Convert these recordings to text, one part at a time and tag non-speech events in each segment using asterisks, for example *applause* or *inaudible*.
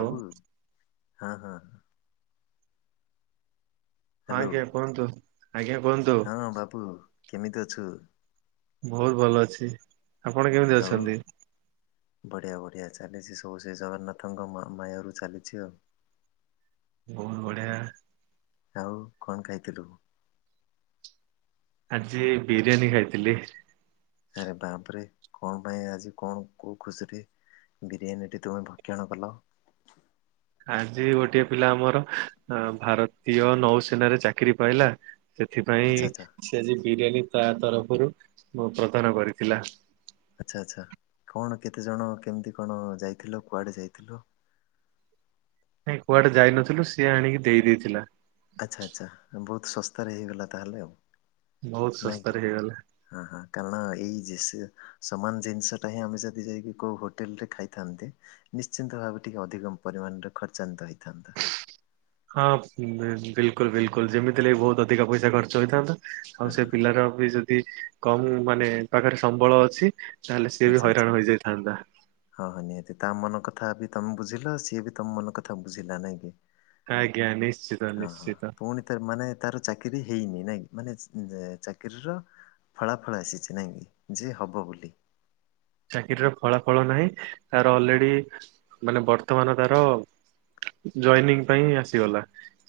ହଉ ହଁ ହଁ! ହ୍ୟାଲୋ ଆଜ୍ଞା କୁହନ୍ତୁ ଆଜ୍ଞା କୁହନ୍ତୁ। ହଁ ବାବୁ କେମିତି ଅଛୁ? ବହୁତ ଭଲ ଅଛି। ଆପଣ କେମିତି ଅଛନ୍ତି? ବଢ଼ିଆ ବଢ଼ିଆ ଚାଲିଛି ସବୁସେଇ ଜଗନ୍ନାଥଙ୍କ ମହା ମାୟାରୁ ଚାଲିଛି ଆଉ। ବହୁତ ବଢ଼ିଆ। ଆଉ କଣ ଖାଇଥିଲୁ? ଆଜି ବିରିୟାନୀ ଖାଇଥିଲି। ଆରେ ବାପରେ କଣ ପାଇଁ ଆଜି କଣ କୋଉ ଖୁସିରେ? ବିରିୟାନୀଟି ତୁମେ ଭକ୍ଷଣ କଲ। ଆଜି ଗୋଟିଏ ପିଲା ଆମର ଭାରତୀୟ ନୌସେନାରେ ଚାକିରି ପାଇଲା ସେଥିପାଇଁ ଆଚ୍ଛା ଆଚ୍ଛା ସେ ଆଜି ବିରିୟାନୀ ତା ତରଫରୁ ପ୍ରଦାନ କରିଥିଲା। ଆଚ୍ଛା ଆଚ୍ଛା କଣ କେତେଜଣ କେମିତି କଣ ଯାଇଥିଲ କୁଆଡ଼େ ଯାଇଥିଲ? ନାଇଁ କୁଆଡେ ଯାଇନଥିଲୁ ସିଏ ଆଣିକି ଦେଇ ଦେଇଥିଲା। ଆଚ୍ଛା ଆଚ୍ଛା ବହୁତ ଶସ୍ତାରେ ହେଇଗଲା ତାହେଲେ ଆଉ। ବହୁତ ନାଇଁ କି? ଶସ୍ତାରେ ହେଇଗଲା। ହଁ ହଁ କାରଣ ଏଇ ଯେ ସେ ନ? ସମାନ ଜିନିଷ ଟା ହିଁ ଆମେ ଯଦି ଯାଇକି କୋଉ ହୋଟେଲ ରେ ଖାଇଥାନ୍ତେ। ନିଶ୍ଚିନ୍ତ ଭାବେ ଟିକେ ଅଧିକ ପରିମାଣରେ ଖର୍ଚ୍ଚାନ୍ତ ହେଇଥାନ୍ତା। ହଁ ବିଲକୁଲ ବିଲକୁଲ ଯେମିତି ଲାଗି ବହୁତ ଅଧିକା ପଇସା ଖର୍ଚ୍ଚ ହେଇଥାନ୍ତା। ହଁ ଆଉ ସେ ହଁ ପିଲାର ବି ଯଦି କମ ମାନେ ପାଖରେ ସମ୍ବଳ ଅଛି। ତାହେଲେ ସିଏ ଆଚ୍ଛା ବି ଆଚ୍ଛା। ହଇରାଣ ହେଇଯାଇଥାନ୍ତା। ହଁ ହଁ ନିହାତି ତା ମନ କଥା ବି ତମେ ବୁଝିଲ ସିଏ ବି ତମ ମନ କଥା ବୁଝିଲା ନାଇଁ କି। ଆଜ୍ଞା ନିଶ୍ଚିତ ହଁ ହଁ ନିଶ୍ଚିତ ପୁଣି ମାନେ ତାର ଚାକିରି ହେଇନି ନାଇଁ ମାନେ ଚାକିରୀର ଫଳାଫଳ ଆସିଛି ନାଇଁ କି ଯେ ହେବ ବୋଲି। ଚାକିରୀର ଫଳାଫଳ ନାହିଁ ତାର ଅଲରେଡି ମାନେ ବର୍ତ୍ତମାନ ତାର ଜଏନିଂ ପାଇଁ ଆସିଗଲା।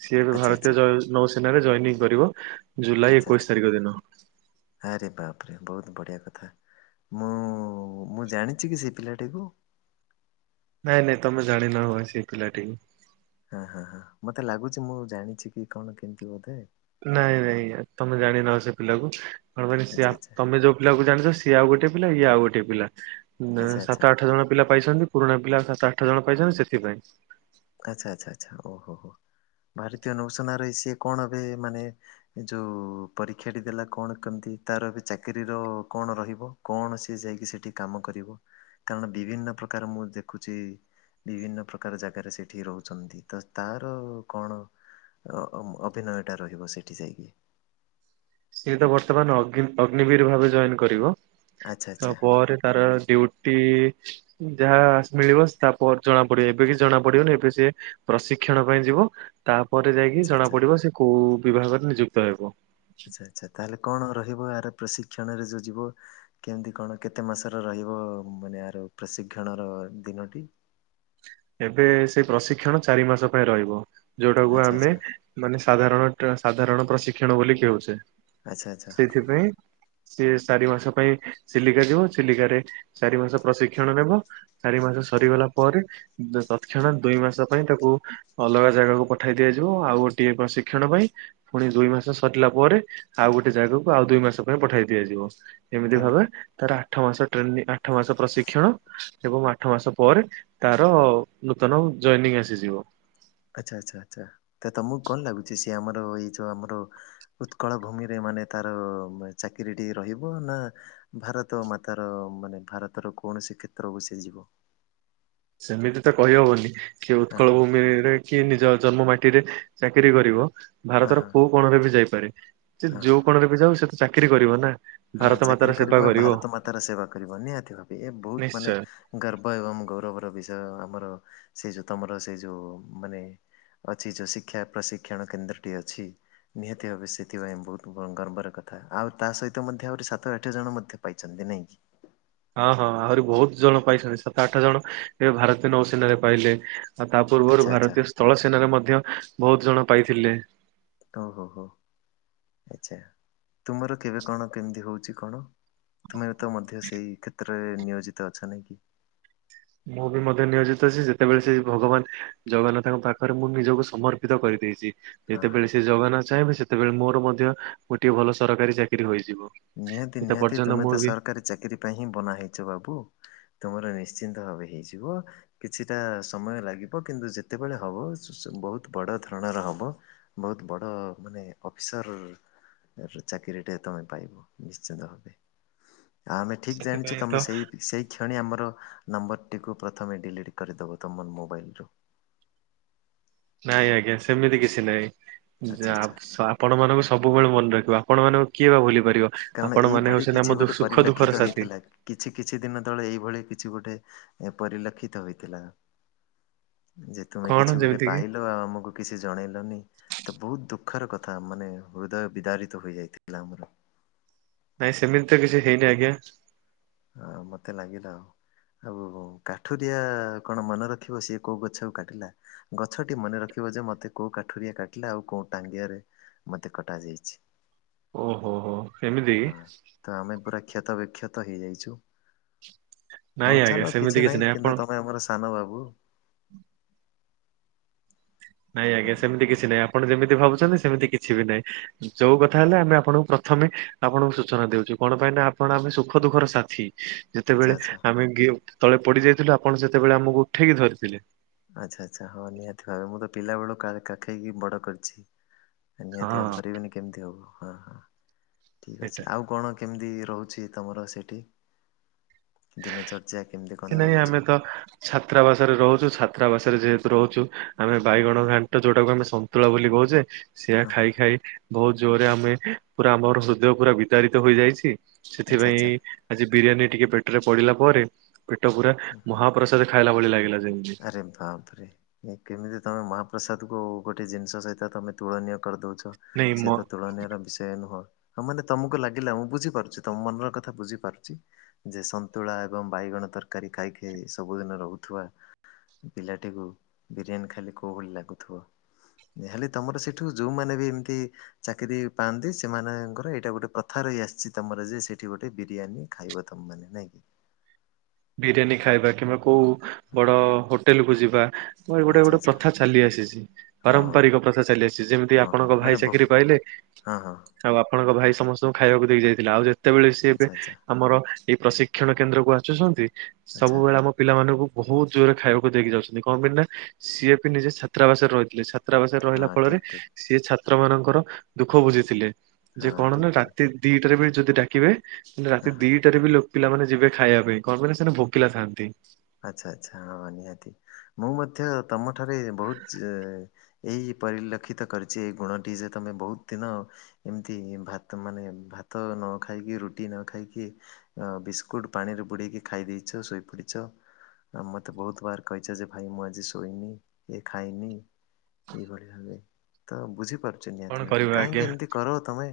ସିଏବେ ଆଚ୍ଛା ଆଚ୍ଛା ଭାରତୀୟ ନୌସେନାରେ ଜଏନିଂ କରିବ ଜୁଲାଇ ଆଚ୍ଛା ଆଚ୍ଛା। ଏକୋଇଶ ତାରିଖ ଦିନ। ଆରେ ବାପରେ ବହୁତ ବଢ଼ିଆ କଥା। ମୁଁ ମୁଁ ଜାଣିଛି କି ସେ ପିଲାଟିକୁ? ନାଇଁ ନାଇଁ ତମେ ଜାଣିନ ହ ସେ ପିଲାଟି। ହଁ ହଁ ହଁ ମତେ ଲାଗୁଛି ମୁଁ ଜାଣିଛି କି କଣ କେମିତି ବୋଧେ। ନାଇଁ ନାଇଁ ତମେ ଜାଣିନ ସେ ପିଲାକୁ କଣ ମାନ ଆଚ୍ଛା ତମେ ଯୋଉ ପିଲା କ ଜାଣିଛ ସିଏ ଆଉ ଗୋଟେ ପିଲା ଇଏ ଆଉ ଗୋଟେ ପିଲା ଆଚ୍ଛା। ଆଚ୍ଛା ଆଚ୍ଛା ସାତ ଆଠ ଜଣ ପିଲା ପାଇଛନ୍ତି। ପୁରୁଣା ପିଲା ସାତ ଆଠ ଜଣ ପାଇଛନ୍ତି ସେଥିପାଇଁ। ଆଚ୍ଛା ଆଚ୍ଛା ଆଚ୍ଛା ଓହୋହୋ ଭାରତୀୟ ନୌସେନର ରହି ସିଏ କଣ ଏବେ ମାନେ ଏ ଯେଉଁ ପରୀକ୍ଷାଟି ଦେଲା କଣ କେମିତି ତାର ଏବେ ଚାକିରିୀର କଣ ରହିବ? କୌଣସି ଯାଇକି ସେଇଠି କାମ କରିବ? କାରଣ ବିଭିନ୍ନ ପ୍ରକାର ମୁଁ ଦେଖୁଛି ବିଭିନ୍ନ ପ୍ରକାର ଜାଗାରେ ସେ ସେଠି ରହୁଛନ୍ତି ତ ତାର କଣ ଅଭିନୟ ଟା ରହିବ ସେଇଠି ଯାଇକି? ସିଏ ତ ବର୍ତ୍ତମାନ ଅଗ୍ନିବୀର ଭାବେ ଜଏନ କରିବ ଆଚ୍ଛା ତା ଆଚ୍ଛା ପରେ ତାର ଡ୍ୟୁଟି ଯାହାସ୍ ମିଳିବ ସ ତାପରେ ଜଣା ପଡିବ ଏବେ କିଛି ଜଣା ପଡିବନି ଏବେ ସେ ପ୍ରଶିକ୍ଷଣ ପାଇଁ ଯିବ ତାପରେ ଯାଇକି ଆଚ୍ଛା ଜଣା ଆଚ୍ଛା ପଡିବ ସେ କୋଉ ବିଭାଗରେ ନିଯୁକ୍ତ ହେବ। ଆଚ୍ଛା ଆଚ୍ଛା ତାହେଲେ କଣ ରହିବ ଏହାର ପ୍ରଶିକ୍ଷଣରେ ଯୋଉ ଯିବ କେମତି କଣ କେତେ ମାସର ରହିବ ମାନେ ଆର ପ୍ରଶିକ୍ଷଣ ର ଦିନଟି? ଏବେ ସେଇ ପ୍ରଶିକ୍ଷଣ ଚାରି ମାସ ପାଇଁ ରହିବ ଯୋଉଟାକୁ ଆଚ୍ଛା ଆମେ ଆଚ୍ଛା ମାନେ ସାଧାରଣ ଟ୍ର ସାଧାରଣ ପ୍ରଶିକ୍ଷଣ ବୋଲି କଉଛେ ଆଚ୍ଛା ଆଚ୍ଛା ସେଥିପାଇଁ ସିଏ ଚାରି ମାସ ପାଇଁ ଚିଲିକା ଯିବ ଚିଲିକାରେ ଚାରି ମାସ ପ୍ରଶିକ୍ଷଣ ନେବ। ଚାରି ମାସ ସରିଗଲା ପରେ ଦ ତତକ୍ଷଣାତ୍ ଦୁଇ ମାସ ପାଇଁ ତାକୁ ଅଲଗା ଜାଗାକୁ ପଠାଇ ଦିଆଯିବ ଆଉ ଗୋଟିଏ ପ୍ରଶିକ୍ଷଣ ପାଇଁ। ପୁଣି ଦୁଇ ମାସ ସରିଲା ପରେ ଆଉ ଗୋଟେ ଜାଗାକୁ ଆଉ ଦୁଇ ମାସ ପାଇଁ ପଠାଇ ଦିଆଯିବ। ଏମିତି ଭାବେ ତାହେଲେ ତାର ଆଠ ମାସ ଟ୍ରେନିଂ ଆଠ ମାସ ପ୍ରଶିକ୍ଷଣ ଏବଂ ଆଠ ମାସ ପରେ ର ନୂତନ ଜଏନିଂ ଆସିଯିବ। ଆଚ୍ଛା ଆଚ୍ଛା ଆଚ୍ଛା ତ ତମକୁ କଣ ଲାଗୁଚି ସିଏ ଆମର ଏଇ ଯୋଉ ଆମର ଉତ୍କଳ ଭୂମିରେ ମାନେ ତାର ମା ଚାକିରିଟିଏ ରହିବ ନା ଭାରତମାତାର ମାନେ ଭାରତର କୌଣସି କ୍ଷେତ୍ରକୁ ସିଏ ଯିବ। ସେମିତି ତ କହି ହବନି କିଏ ହଁ ଉତ୍କଳ ହଁ ଭୂମିରେ କିଏ ନିଜ ଜନ୍ମମାଟିରେ ଚାକିରି କରିବ। ହଁ ଭାରତର ହଁ କୋଉ କୋଣରେ ବି ଯାଇପାରେ ସେ ହଁ ହଁ। ଯୋଉ କୋଣରେ ବି ଯାଉ ସେ ତ ଚାକିରି କରିବ ନା। ହଁ ଭାରତ ମାତାର ଚାକିରି ସେବା କରିବ ଭାରତମାତାର ସେବା କରିବ ନିହାତି ଭାବେ ଏ ବୋହୁତ ମାନେ ନିଶ୍ଚୟ। ଗର୍ବ ଏବଂ ଗୌରବର ବିଷୟ ଆମର ସେ ଯୋଉ ତମର ସେ ଯୋଉ ମାନେ ଅଛି ଯୋଉ ଶିକ୍ଷା ପ୍ରଶିକ୍ଷଣ କେନ୍ଦ୍ରଟି ଅଛି। ନିହାତି ଭାବେ ସେଥିପାଇଁ ବୋହୁତ ବ ଗର୍ବର କଥା ଆଉ ତା ସହି ତ ମଧ୍ୟ ଆଉରି ସାତ ଆଠ ଜଣ ମଧ୍ୟ ପାଇଛନ୍ତି ନାଇଁ କିି? ହଁ ହଁ ଆହୁରି ବୋହୁତ ଜଣ ପାଇଛନ୍ତି ସାତ ଆଠ ଜଣ ଏ ଭାରତୀୟ ନୌସେନାରେ ପାଇଲେ। ଆଉ ତା ପୂର୍ବରୁ ଆଚ୍ଛା ଆଚ୍ଛା ଭାରତୀୟ ସ୍ଥଳ ସେନାରେ ମଧ୍ୟ ବୋହୁତ ଜଣ ପାଇଥିଲେ। ଓହୋ ହୋ ଆଚ୍ଛା ତୁମର କେବେ କଣ କେମିତି ହଉଚି କଣ? ତୁମେ ତ ମଧ୍ୟ ସେଇ କ୍ଷେତ୍ରରେ ନିୟୋଜିତ ଅଛ ନାଇଁ କି? ମୁଁ ବି ମଧ୍ୟ ନିୟୋଜିତ ଅଛି ଯେତେବେଳେ ସେଇ ଭଗବାନ ଜଗନ୍ନାଥଙ୍କ ପାଖରେ ମୁଁ ନିଜକୁ ସମର୍ପିତ କରିଦେଇଚି। ହଁ ହଁ। ଯେତେବେଳେ ସେ ଜଗନ୍ନାଥ ଚାହିଁବେ ସେତେବେଳେ ମୋର ମଧ୍ୟ ଗୋଟିଏ ଭଲ ସରକାରୀ ଚାକିରି ହୋଇଯିବ। ନିହାତି ସେତେ ନିହାତି ପର୍ଯ୍ୟନ୍ତ ତୁମେ ମୁଁ ତ ବି ସରକାରୀ ଚାକିରି ପାଇଁ ହିଁ ବନା ହେଇଚ ବାବୁ। ତୁମର ନିଶ୍ଚିନ୍ତ ଭାବେ ହେଇଯିବ। କିଛିଟା ସମୟ ଲାଗିବ କିନ୍ତୁ ଯେତେବେଳେ ହବ ସୁ ସୁ ବୋହୁତ ବଡ ଧରଣର ହବ। ବୋହୁତ ବଡ ମାନେ ଅଫିସର୍ ର ଚାକିରିଟେ ତମେ ପାଇବ। ନିଶ୍ଚିନ୍ତ ଭାବେ ଆଉ ଆମେ ଠିକ୍ ଜାଣିଚୁ ଏଥିପାଇଁ ତମେ ତ ସେଇ ସେଇ କ୍ଷଣି ଆମର ନମ୍ବରଟିକୁ ପ୍ରଥମେ ଡିଲିଟି କରିଦବ ତମନ୍ ମୋବାଇଲରୁ। ନାଇଁ ଆଜ୍ଞା ସେମିତି କିଛି ନାଇଁ ଆଚ୍ଛା ଆଚ୍ଛା ଜାପ୍ ସାପ୍ ଆପଣମାନଙ୍କୁ ସବୁବେଳେ ମନେ ରଖିବୁ ଆପଣମାନଙ୍କୁ କିଏ ବା ଭୁଲି ପାରିବ। କାରଣ ଆପଣ ମାନେ ଏଇଭଳି ହଉଛନ୍ତି ଆମ କିଛି ଗୋଟେ ସୁଖ ଦୁଃଖର ପରିଲକ୍ଷିତ ସାଥି ହେଇଥିଲା। କିଛି କିଛି ଦିନ ତଳେ ଏଇଭଳି କିଛି ଗୋଟେ ଏଁ ପରିଲକ୍ଷିତ ହୋଇଥିଲା। ଯେ ତୁମେ କଣ କିଛି ଗୋଟେ ଯେମିତି କିି ପାଇଲ ଆଉ ଆମୁକୁ କିଛି ଜଣେଇଲନି ତ ବୋହୁତ ଦୁଃଖର କଥା ମାନେ ହୃଦୟ ବିଦାରିତ ହୋଇଯାଇଥିଲା ଆମର। ନାଇଁ ସେମିତି ତ କିଛି ହେଇନି ଆଜ୍ଞା। ଆ ମତେ ଲାଗିଲା ଆଉ। ଆଉ କାଠୁରିଆ କଣ ମନ ରଖିବ ସିଏ କୋଉ ଗଛକୁ କାଟିଲା। ଗଛଟି ମନେ ରଖିବ ଯେ ମତେ କୋଉ କାଠୁରିଆ କାଟିଲା ଆଉ କୋଉ ଟାଙ୍ଗିଆରେ ମତେ କଟା ଯେଇଛି। ଓହୋ ହୋ ଏମିତି କି? ତ ଆମେ ପୁରା କ୍ଷତ ବିକ୍ଷତ ହେଇଯାଇଚୁ। ନାଇଁ ହଉ ଆଜ୍ଞା ଚାଲ ସେମିତି କିଛି ନାହିଁ ନାଇଁ ଆପଣ କିନ୍ତୁ ତମେ ଆମର ସାନବାବୁ। ନାଇଁ ହଁ ଆଜ୍ଞା ସେମିତି କିଛି ନାଇଁ ଆପଣ ଯେମିତି ଭାବୁଚନ୍ତି ସେମିତି କିଛି ବି ନାଇଁ। ଯୋଉ କଥା ହେଲେ ଆମେ ଆପଣଙ୍କୁ ପ୍ରଥମେ ଆପଣଙ୍କୁ ସୂଚନା ଦେଉଚୁ କଣ ପାଇଁ ନା ଆପଣ ଆମେ ସୁଖ ଦୁଃଖର ସାଥି। ଆଚ୍ଛା ଯେତେବେଳେ ଆଚ୍ଛା ଆମେ ଗେ ଟେ ତଳେ ପଡି ଯାଇଥିଲୁ ଆପଣ ସେତେବେଳେ ଆମକୁ ଉଠେଇକି ଧରିଥିଲେ। ଆଚ୍ଛା ଆଚ୍ଛା ହଁ ନିହାତି ଭାବେ ମୁଁ ତ ପିଲାବେଳୁ କା କାଖେଇକି ବଡ କରିଚି। ହେ ନିହାତି ଆଉ ହଁ ଧରିବେନି କେମିତି ହବ ହଁ ହଁ ଠିକ୍ ସେଇଟା ଅଛି ଆଉ କଣ କେମିତି ରହୁଚି ତମର ସେଠି ଦିନଚର୍ଯ୍ୟା କେମିତି କିଛି କଣ ନାହିଁ ଆମେ ରହୁଚି। ତ ଛାତ୍ରାବାସରେ ରହୁଚୁ ଛାତ୍ରାବାସରେ ଯେହେତୁ ରହୁଚୁ ଆମେ ହଁ ବାଇଗଣ ଘାଣ୍ଟ ଯୋଉଟାକୁ ଆମେ ସନ୍ତୁଳା ବୋଲି କହୁଚେ ସେୟା ହଁ ଖାଇ ଖାଇ ବୋହୁତ ଜୋରେ ଆମେ ପୁରା ଆମର ହୃଦୟ ପୁରା ବିଦାରିତ ହୋଇଯାଇଛି ଆଚ୍ଛା ଆଚ୍ଛା ସେଥିପାଇଁ ଆଜି ବିରିୟାନୀ ଟିକେ ପେଟେରେ ପଡିଲା ପରେ ପେଟ ପୁରା ମହାପ୍ରସାଦ ଖାଇଲା ଭଳି ଲାଗିଲା ଯେମତି। ଯଧାର୍ଥରେ। ଇଏ କେମିତି ତମେ ମହାପ୍ରସାଦକୁ ଗୋଟେ ଜିନିଷ ସହିତ ତମେ ତୁଳନୀୟ କରିଦଉଚ। ନାଇଁ ମ ସେ ତ ତୁଳନୀୟାର ବିଷୟ ନୁହଁ। ହଁ ମାନେ ତମକୁ ଲାଗିଲା ମୁଁ ବୁଝିପାରୁଚି ତମ ମନର କଥା ବୁଝିପାରୁଚି। ଯେ ସନ୍ତୁଳା ଏବଂ ବାଇଗଣ ତରକାରୀ ଖାଇ ଖାଇ ସବୁଦିନ ରହୁଥିବା। ପିଲାଟିକୁୁ ବିରିୟାନୀ ଖାଲି କୋଉ ଭଳି ଲାଗୁଥିବ। ଯାହେଲେ ତମର ସେଇଠୁ ଯୋଉମାନେ ବି ଏମିତି ଚାକିରି ପାଆନ୍ତି ସେମାନେ ଙ୍କର ଏଇଟା ଗୋଟେ ପ୍ରଥା ରହିଆସିଛି ତମର ଯେ ସେଇଠି ଗୋଟେ ବିରିୟାନୀ ଖାଇବ ତମ ମାନେ ନାଇଁ କି? ବିରିୟାନୀ ଖାଇବା କିମ୍ବା କୋଉ ବଡ଼ ହୋଟେଲକୁୁ ଯିବା ମ ଏ ଗୁଟେ ଆଚ୍ଛା ଗୋଟେ ଆଚ୍ଛା ପ୍ରଥା ଚାଲି ଆସିଚି। ହଁ ହଁ ପାରମ୍ପରିକ ପ୍ରଥା ଚାଲିଆସିଛି ଯେମିତି ହଁ ହଁ ଆପଣଙ୍କ ମାନେ ଭାଇ ବହୁ ଚାକିରି ବହୁ ପାଇଲେ ହଁ ହଁ ଆଉ ଆପଣଙ୍କ ଭାଇ ସମସ୍ତଙ୍କୁ ଖାଇବାକୁ ଦେଇ କି ଯାଇଥିଲା ଆଉ ଯେ ତେବେଳେ ସିଏ ଏବେ ଆଚ୍ଛା ଆଚ୍ଛା ଆମର ଏଇ ପ୍ରଶିକ୍ଷଣ କେନ୍ଦ୍ରକୁ ଆସୁଛନ୍ତି ଆଚ୍ଛା ସବୁବେଳେ ଆମ ପିଲାମାନଙ୍କୁ ବହୁତ ଜୋରେ ଖାଇବାକୁ ଦେଇକି ଯାଉଛନ୍ତି କଣ ପାଇଁ ନା ସିଏ ବି ନିଜେ ଛାତ୍ରାବାସରେ ରହିଥିଲେ ଛା ଛାତ୍ରାବାସରେ ହଁ ରହିଲା ଫଳରେ ଠିକ୍ ଠିକ୍ ସିଏ ଛାତ୍ର ମାନଙ୍କର ଦୁଃଖ ବୁଝିଥିଲେ ଯେ ହଁ କଣ ନା ଠିକ୍ ଠିକ୍ ରାତି ଦିଟାରେ ବି ଯଦି ଡାକିବେ ହଁ ରାତି ହଁ। ଦିଟାରେ ବି ଲୋ ପିଲାମାନେେ ଯିବେ ଖାଇବା ପାଇଁ। କଣ ପାଇଁ ନା ସେନେ ଭୋକିଲା ଥାଆନ୍ତି। ଆଚ୍ଛା ଆଚ୍ଛା ହଁ ନିହାତି ମୁଁ ମଧ୍ୟ ତମଠାରେ ବହୁତ ଚେଁ ଏଇ ପରିଲକ୍ଷିତ କରିଛି ଏ ଗୁଣଟି ଯେ ତମେ ବହୁତ ଦିନ ଏମିତି ଭାତ ମାନେ ଭାତ ନ ଖାଇକି ରୁଟି ନ ଖାଇକି ଅ ବିସ୍କୁଟ ପାଣିରେ ବୁଡ଼େଇକି ଖାଇ ଦେଇଚ ଶୋଇପଡ଼ଚ। ଆଉ ମତେ ବହୁତ ବାର କହିଚ ଯେ ଭାଇ ମୁଁ ଆଜି ଶୋଇନି ଏ ଖାଇନି। ଏଇଭଳି ଭାବେ ତ ବୁଝିପାରୁଚି କଣ ନିହାତି ଭାବେ କରିବା ଆଜ୍ଞା କାହିଁକି ଏମିତି କର ତମେ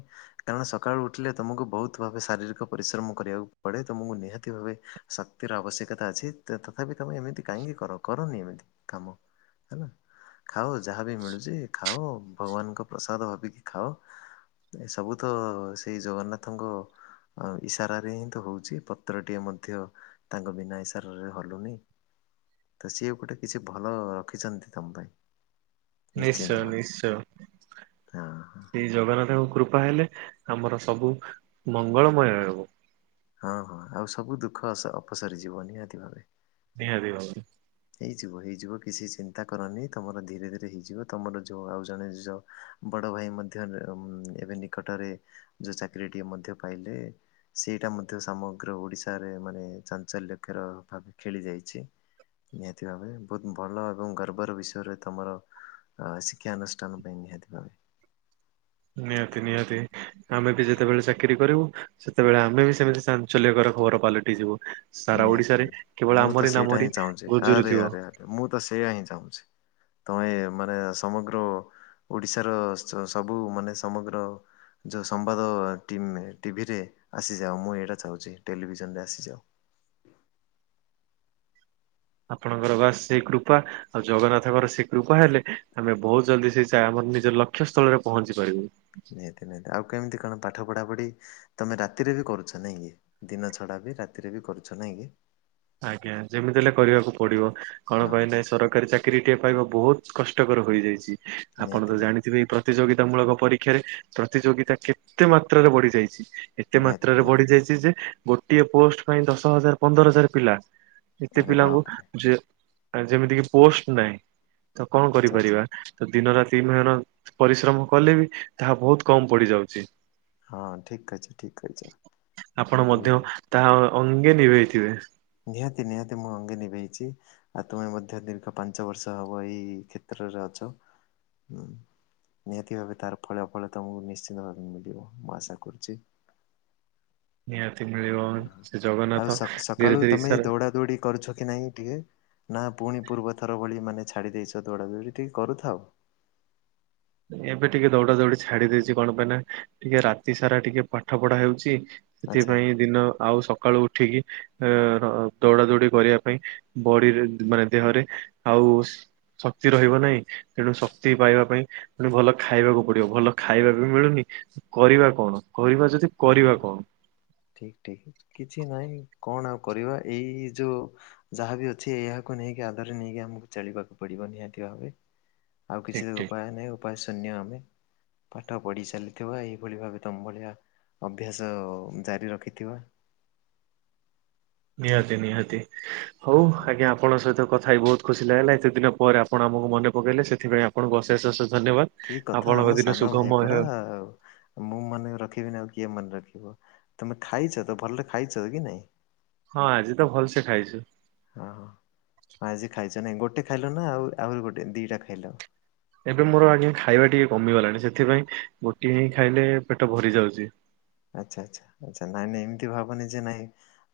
କାରଣ ସକାଳୁ ଉଠିଲେ ତମକୁ ବହୁତ ଭାବେ ଶାରୀରିକ ପରିଶ୍ରମ କରିବାକୁ ପଡେ ତମକୁ ନିହାତି ଭାବେ ଶକ୍ତିର ଆବଶ୍ୟକତା ଅଛି। ତେ ତଥାପି ତମେ ଏମିତି କାହିଁକି କର କରନି ଏମିତି କାମ ହେଲା। ଖାାଉ ଯାହାବି ମିଳୁଛି ଖାାଅ ଭଗବାନଙ୍କ ପ୍ରସାଦ ଭାବିକି ଖାଅ। ଏ ସବୁ ତ ସେଇ ଜଗନ୍ନାଥଙ୍କ ଅ ଇସାରାରେ ହିଁ ତ ହଉଛି ପତ୍ରଟିଏ ମଧ୍ୟ ତାଙ୍କ ବିନା ଇସାରା ରରେ ହଲୁନି ତ ସିଏ ଗୋଟେ କିଛି ଭଲ ରଖିଛନ୍ତି ତମ ପାଇଁ। ନିଶ୍ଚୟ ନିଶ୍ଚିନ୍ତ ଭମେ ନିଶ୍ଚୟ ନାଁ ନାଁ ଶ୍ରୀ ଜଗନ୍ନାଥଙ୍କ କୃପା ହେଲେ ଆମର ସବୁ ମଙ୍ଗଳମୟ ହେବ। ହଁ ହଁ ଆଉ ସବୁ ଦୁଃଖ ଅପସରିଯିବ ନିହାତି ଭାବେ ନିିହାତି ଭାବରେ ହେଇଯିବ ହେଇଯିବ କିଛି ଚିନ୍ତା କରନି ତମର ଧୀରେ ଧୀରେ ହେଇଯିବ ତମର ଯୋଉ ଆଉ ଜଣେ ବଡ ଭାଇ ମଧ୍ୟ ଏବେ ନିକଟରେ ଯୋଉ ଚାକିରିଟିଏ ମଧ୍ୟ ପାଇଲେ। ସେଇଟା ମଧ୍ୟ ସମଗ୍ର ଓଡ଼ିଶାରେ ମାନେ ଚାଞ୍ଚଲ୍ୟକର ଭାବେ ଖେଳିଯାଇଛି। ନିହାତି ଭାବେ ବହୁତ ଭଲ ଏବଂ ଗର୍ବର ବିଷୟରେ ତମର। ଅ ଶିକ୍ଷାାନୁଷ୍ଠାନ ପାଇଁ ନିହାତି ଭାବେ। ନିହାତି ନିହାତି ହୁଁ। ଆମେ ବି ଯେତେବେଳେ ଚାକିରୀ କରିବୁ ସେତେବେଳେ ଆମେ ବି ସେମିତି ସାଞ୍ଚଲ୍ୟିକର ଖବର ପାଲଟି ଯିବୁ। ସାରା ନିହାତି ଓଡିଶାରେ ନିହାତି କେବଳ ମୁଁ ତ ଆମରି ସେଇଟା ହିଁ ନାମରି ଚାହୁଁଛି ଗୁଜୁରୁ ଆରେ ଥିବ। ଆରେ ଆରେ ମୁଁ ତ ସେୟା ହିଁ ଚାହୁଁଛି। ତମେ ମାନେ ସମଗ୍ର ଓଡିଶାର ସବୁ ମାନେ ସମଗ୍ର। ଯେଉଁ ସମ୍ବାଦ ଟିଭିରେ ଆସିଯାଉ ମୁଁ ଏଇଟା ଚାହୁଁଛି ଟେଲିଭିଜନରେ ଆସିଯାଉ। ଆପଣଙ୍କର ବାସ୍ ସେଇ କୃପା। ଆଉ ଜଗନ୍ନାଥଙ୍କର ସେ କୃପା ହେଲେ ଆମେ ବହୁତ ଜଲଦି ସେ ଆମର ନିଜ ଲକ୍ଷ୍ୟ ସ୍ଥଳରେ ପହଞ୍ଚି ପାରିବୁ। ନିହାତି ନିହାତି ଆଉ କେମିତି କଣ ପାଠ ପଢ଼ାପଢ଼ି ତମେ ରାତିରେ ବି କରୁଛ ନାଇଁ କି ଦିନ ଛଡା ବି ରାତିରେ ବି କରୁଛ ନାଇଁ କି ଆଜ୍ଞା ଯେମିତି ହେଲେ କରିବାକୁ ପଡିବ କଣ ହଁ ପାଇଁ ହଁ ନାଇଁ ସରକାରୀ ଚାକିରି। ଚାକିରିଟିଏ ପାଇବା ବହୁତ କଷ୍ଟକର ହୋଇଯାଇଛି ଆପଣ ନିହାତି ତ ନିହାତି ଜାଣିଥିବେ ପ୍ରତିଯୋଗିତା ମୂଳକ ପରୀକ୍ଷାରେ ପ୍ରତିଯୋଗିତା କେତେ ମାତ୍ରାରେ ବଢି ଯାଇଛି। ଏତେ ନିହାତି ମାତ୍ରାରେ ନିହାତି ବଢି ଯାଇଛି ଯେ ଗୋଟିଏ ପୋଷ୍ଟ ପାଇଁ ଦଶ ହଜାର ପନ୍ଦର ହଜାର ପିଲା ଏତେ ଆରେ ବାପରେ ପିଲାଙ୍କୁ ଯେମିତିକ ପୋଷ୍ଟ ନାହିଁ ତ କଣ ଆଚ୍ଛା ଆଚ୍ଛା କରିପାରିବା। ତ ଦିନ ରାତି ମହନ ପରିଶ୍ରମ କଲେ ବି ତାହା ବହୁତ କମ ପଡିଯାଉଛି। ହଁ ଠିକ୍ ଅଛ ଠିକ ଅଛ ଆପଣ କିନ୍ତୁ ମଧ୍ୟ ତାହା ଅଙ୍ଗେ ନିଭେଇଥିବେ। ନିହାତି ନିହାତି ମୁଁ ଅଙ୍ଗେ ନିଭେଇଛି। ଆଉ ତୁମେ ମଧ୍ୟ ଦୀର୍ଘ ପାଞ୍ଚ ବର୍ଷ ହବ ଏଇ କ୍ଷେତ୍ରରେ ଅଛ। ହଁ ନିହାତି ଭାବେ ତାର ଫଳା ଫଳ ତୁମକୁ ନିଶ୍ଚିନ୍ତ ଭାବେ ମିଳିବ ମୁଁ ଆଶା କରୁଛି। ନିହାତି ମିଳିବ। ସେ ଜଗନ୍ନାଥ ଆଉ ଧୀରେ ସକାଳୁ ଧୀରେ ତମେ ଇଶାରା ଦୌଡ଼ା ଦୌଡ଼ି କରୁଛ କି ନାହିଁ ଟିକିଏ ନା ପୁଣି ପୂର୍ବ ଥର ଭଳି ମାନେ ଛାଡ଼ି ଦେଇଛ ଦୌଡ଼ାଦୌଡ଼ି ଟିକେଏ କରୁଥାଅ‌। ଏବେ ଟିକେ ଦୌଡା ଦୌଡି ଛାଡିଦେଇଛି କଣ ପାଇଁ ନା ଟିକେ ରାତି ସାରା ଟିକେ ପାଠ ପଢା ହେଉଛି ଆଚ୍ଛା। ସେଥିପାଇଁ ଦିନ ଆଉ ସକାଳୁ ଉ ଉଠିକି ଦୌଡା ଦୌଡ଼ି କରିବା ପାଇଁ ବଡିରେ ମାନେ ଦେହରେ ଆଉ ଶକ୍ତି ରହିବ ନାହିଁ ତେଣୁ ଶକ୍ତି ପାଇବା ପାଇଁ ମେ ଭଲ ଖାଇବାକୁ ପଡିବ ଭଲ ଖାଇବାକୁ ମିଳୁନି କରିବା କଣ କରିବା ଯଦି ହଁ ହ କରିବା ହ କଣ ଠିକ ଠିକ କିଛି ନହିଁ କଣ ଆଉ କରିବା ଏଇ ଯୋଉ ଯାହାବି ଅଛି ଏହାକୁ ନେଇକି ଆଦରେ ନେଇକି ଆମକୁ ଚଳିବାକୁ ପଡିବ ନିହାତି ଭାବେ। ଆଉ ଠିକ କିଛି ଠିକ ଉପାୟ ନାହିଁ ଆଉ। ଉପାୟ ଶୂନ୍ୟ ଆମେ ପାଠ ପଢ଼ିସାଲିଥିବା ଏହିଇଭଳି ଭାବେ ତମ ଭଳିଆ ଅଭ୍ୟାସ ଜାରି ରଖିଥିବ। ନିହାତି ନିହାତି ହଉ ହଁ ହଁ। ଆଜ୍ଞା ଆପଣଙ୍କ ସହିତ କଥା ହେଇ ବହୁତ୍ ଖୁସି ଲାଗିଲା ଏତେ ଦିନ ପରେ ଆପଣ ଆମକୁ ମନେକଲେ ସେଥିପଁ ଆପଣଙ୍କୁ ଅଶେଷ ଅଶେଷ ଧନ୍ୟବାଦ। କି କଥା ଆପଣଙ୍କ ଆମ ଦିନ ସାନ ଭାଇ ପରା। ସୁଗମୟ ମୁଁ ମନେ ରଖିବିନି ଆଉ କିଏ ମନେ ରଖିବ, ତମେ ଖାଇଚ ତ ଭଲରେ ଖାଇଚ କି ନାଇଁ? ହଁ ଆଜି ତ ଭଲସେ ଖାଇଛି। ହଁ ଆଜି ଖାଇଚ ନାଇଁ, ଗୋଟେ ଖାଇଲ ନା ଆଉ ଆହୁରି ଗୋଟେ ଦିଟା ଖାଇଲ? ଏବେ ମୋର ଆଜ୍ଞା ଖାଇବା ଟିକେ କମିଗଲାଣି, ସେଥିପାଇଁ ଗୋଟିଏ ହିଁ ଖାଇଲେ ପେଟ ଭରି ଯାଉଚି। ଆଚ୍ଛା-ଆଚ୍ଛା-ଆଚ୍ଛା ନାଇଁ-ନାଇଁ ଏମ୍ତି ଭାବନି ଯେ ନାଇଁ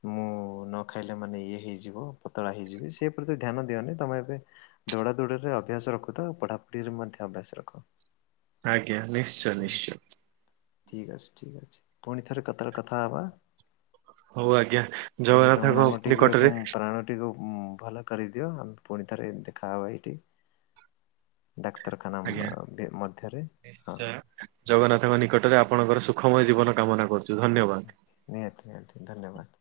ମୁଁ ନ ଖାଇଲେ ମାନେ ଇଏ ହେଇଯିବ ପତଳା ହେଇଯିବି, ସେ ପ୍ରତି ଧ୍ୟାନ ଦିଅନି ତମେ ଏବେ ଦୌଡା ଦୌଡିରେ ଅଭ୍ୟାସ ରଖୁଥାଅ, ଆଉ ପଢାପଢିରେ ମଧ୍ୟ ଅଭ୍ୟାସ ରଖ। ଆଜ୍ଞା, ନିଶ୍ଚୟ-ନିଶ୍ଚୟ। ଠିକ୍ ଅଛି ଠିକ୍ ଅଛି, ପୁଣି ଥରେ *unintelligible* କଥା ହବା? ହଉ ଆଜ୍ଞା ତୁମେ ତମ ଜଗନ୍ନାଥଙ୍କ ମନଟିକୁ ନିକଟରେ ଏକ ପ୍ରାଣ ଟିକୁ ଭଲ କରିଦିଅ ଆମେ ପୁଣି ଥରେ ଦେଖାହବା ଏଇଠି‌ ଡାକ୍ତରଖାନା ଆଜ୍ଞା। ମଧ୍ୟରେ। ହଁ ନିଶ୍ଚୟ ଜଗନ୍ନାଥଙ୍କ ନିକଟରେ ଆପଣଙ୍କର ସୁଖମୟ ଜୀବନ କାମନା କରୁଚୁ, ଧନ୍ୟବାଦ। ନିହାତି-ନିହାତି, ଧନ୍ୟବାଦ୍।